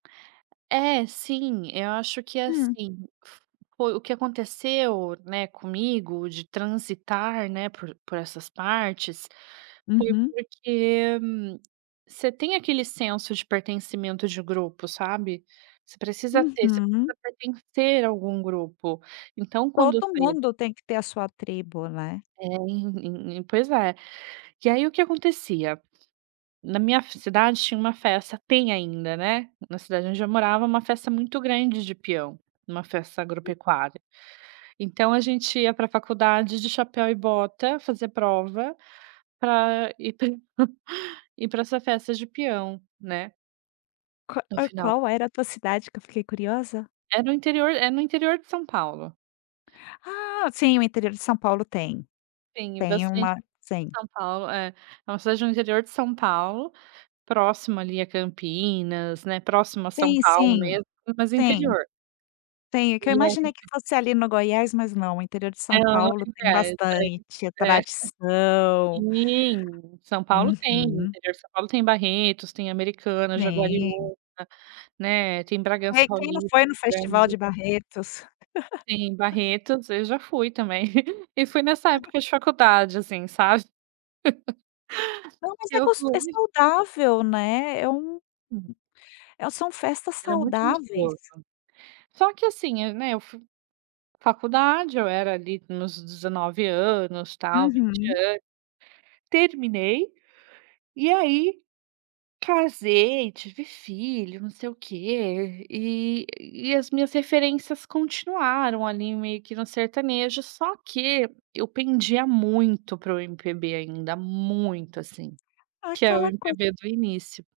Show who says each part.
Speaker 1: É, sim, eu acho que
Speaker 2: Hum.
Speaker 1: assim, foi o que aconteceu, né, comigo, de transitar, né, por por essas partes, foi
Speaker 2: Uhum.
Speaker 1: porque você tem aquele senso de pertencimento de grupo, sabe. Você precisa ter, você
Speaker 2: Uhum.
Speaker 1: precisa pertencer a algum grupo. Então quando
Speaker 2: Todo
Speaker 1: [unintelligible]
Speaker 2: mundo tem que ter a sua tribo, né.
Speaker 1: É, pois é. E aí, o que acontecia, na minha f cidade tinha uma festa tem ainda, né, na cidade onde eu morava, uma festa muito grande de peão, uma festa agropecuária. Então a gente ia pra faculdade de chapéu e bota, fazer prova, pra ir pra ir pra essa festa de peão, né.
Speaker 2: Q
Speaker 1: No
Speaker 2: ah,
Speaker 1: final
Speaker 2: qual era a tua cidade, que eu fiquei curiosa?
Speaker 1: É no interior é no interior de São Paulo.
Speaker 2: Ah, sim, o interior de São Paulo tem.
Speaker 1: Sim,
Speaker 2: Tem
Speaker 1: bastante
Speaker 2: uma sim.
Speaker 1: São Paulo, é. É uma cidade no interior de São Paulo, próximo, ali, a Campinas, né, próximo a São
Speaker 2: Sim,
Speaker 1: Paulo
Speaker 2: sim,
Speaker 1: mesmo, mas
Speaker 2: sim.
Speaker 1: interior.
Speaker 2: Tem, é que eu
Speaker 1: E a
Speaker 2: imaginei que
Speaker 1: gente
Speaker 2: fosse, ali, no Goiás, mas não, o interior de São
Speaker 1: Não,
Speaker 2: Paulo tem
Speaker 1: inveja, hein.
Speaker 2: bastante, é
Speaker 1: É.
Speaker 2: tradição.
Speaker 1: Sim, São Paulo tem,
Speaker 2: Uhum.
Speaker 1: interior de São Paulo tem Barretos, tem Americana,
Speaker 2: Sim.
Speaker 1: Jaguariuna, né, tem Bragança
Speaker 2: Ei, quem não
Speaker 1: Paulista,
Speaker 2: foi no festival
Speaker 1: grande
Speaker 2: de Barretos?
Speaker 1: Sim, Barretos, eu já fui também. E foi nessa época de faculdade, assim, sabe.
Speaker 2: Não, mas
Speaker 1: Que
Speaker 2: é
Speaker 1: eu
Speaker 2: gosto é
Speaker 1: fui.
Speaker 2: saudável, né. É um
Speaker 1: Hum.
Speaker 2: eh, são festas
Speaker 1: Era muito
Speaker 2: saudáveis.
Speaker 1: gostoso. Só que assim, hã, né, eu fui faculdade, eu era, ali, nos 19 anos, tal, 20
Speaker 2: Uhum.
Speaker 1: anos. Terminei, e aí casei, tive filho, não sei o que, e e as minhas referências continuaram, ali, meio que no sertanejo, só que eu pendia muito para o MPB ainda, muito, assim. Que é o
Speaker 2: Aquela coisa
Speaker 1: MPB do início.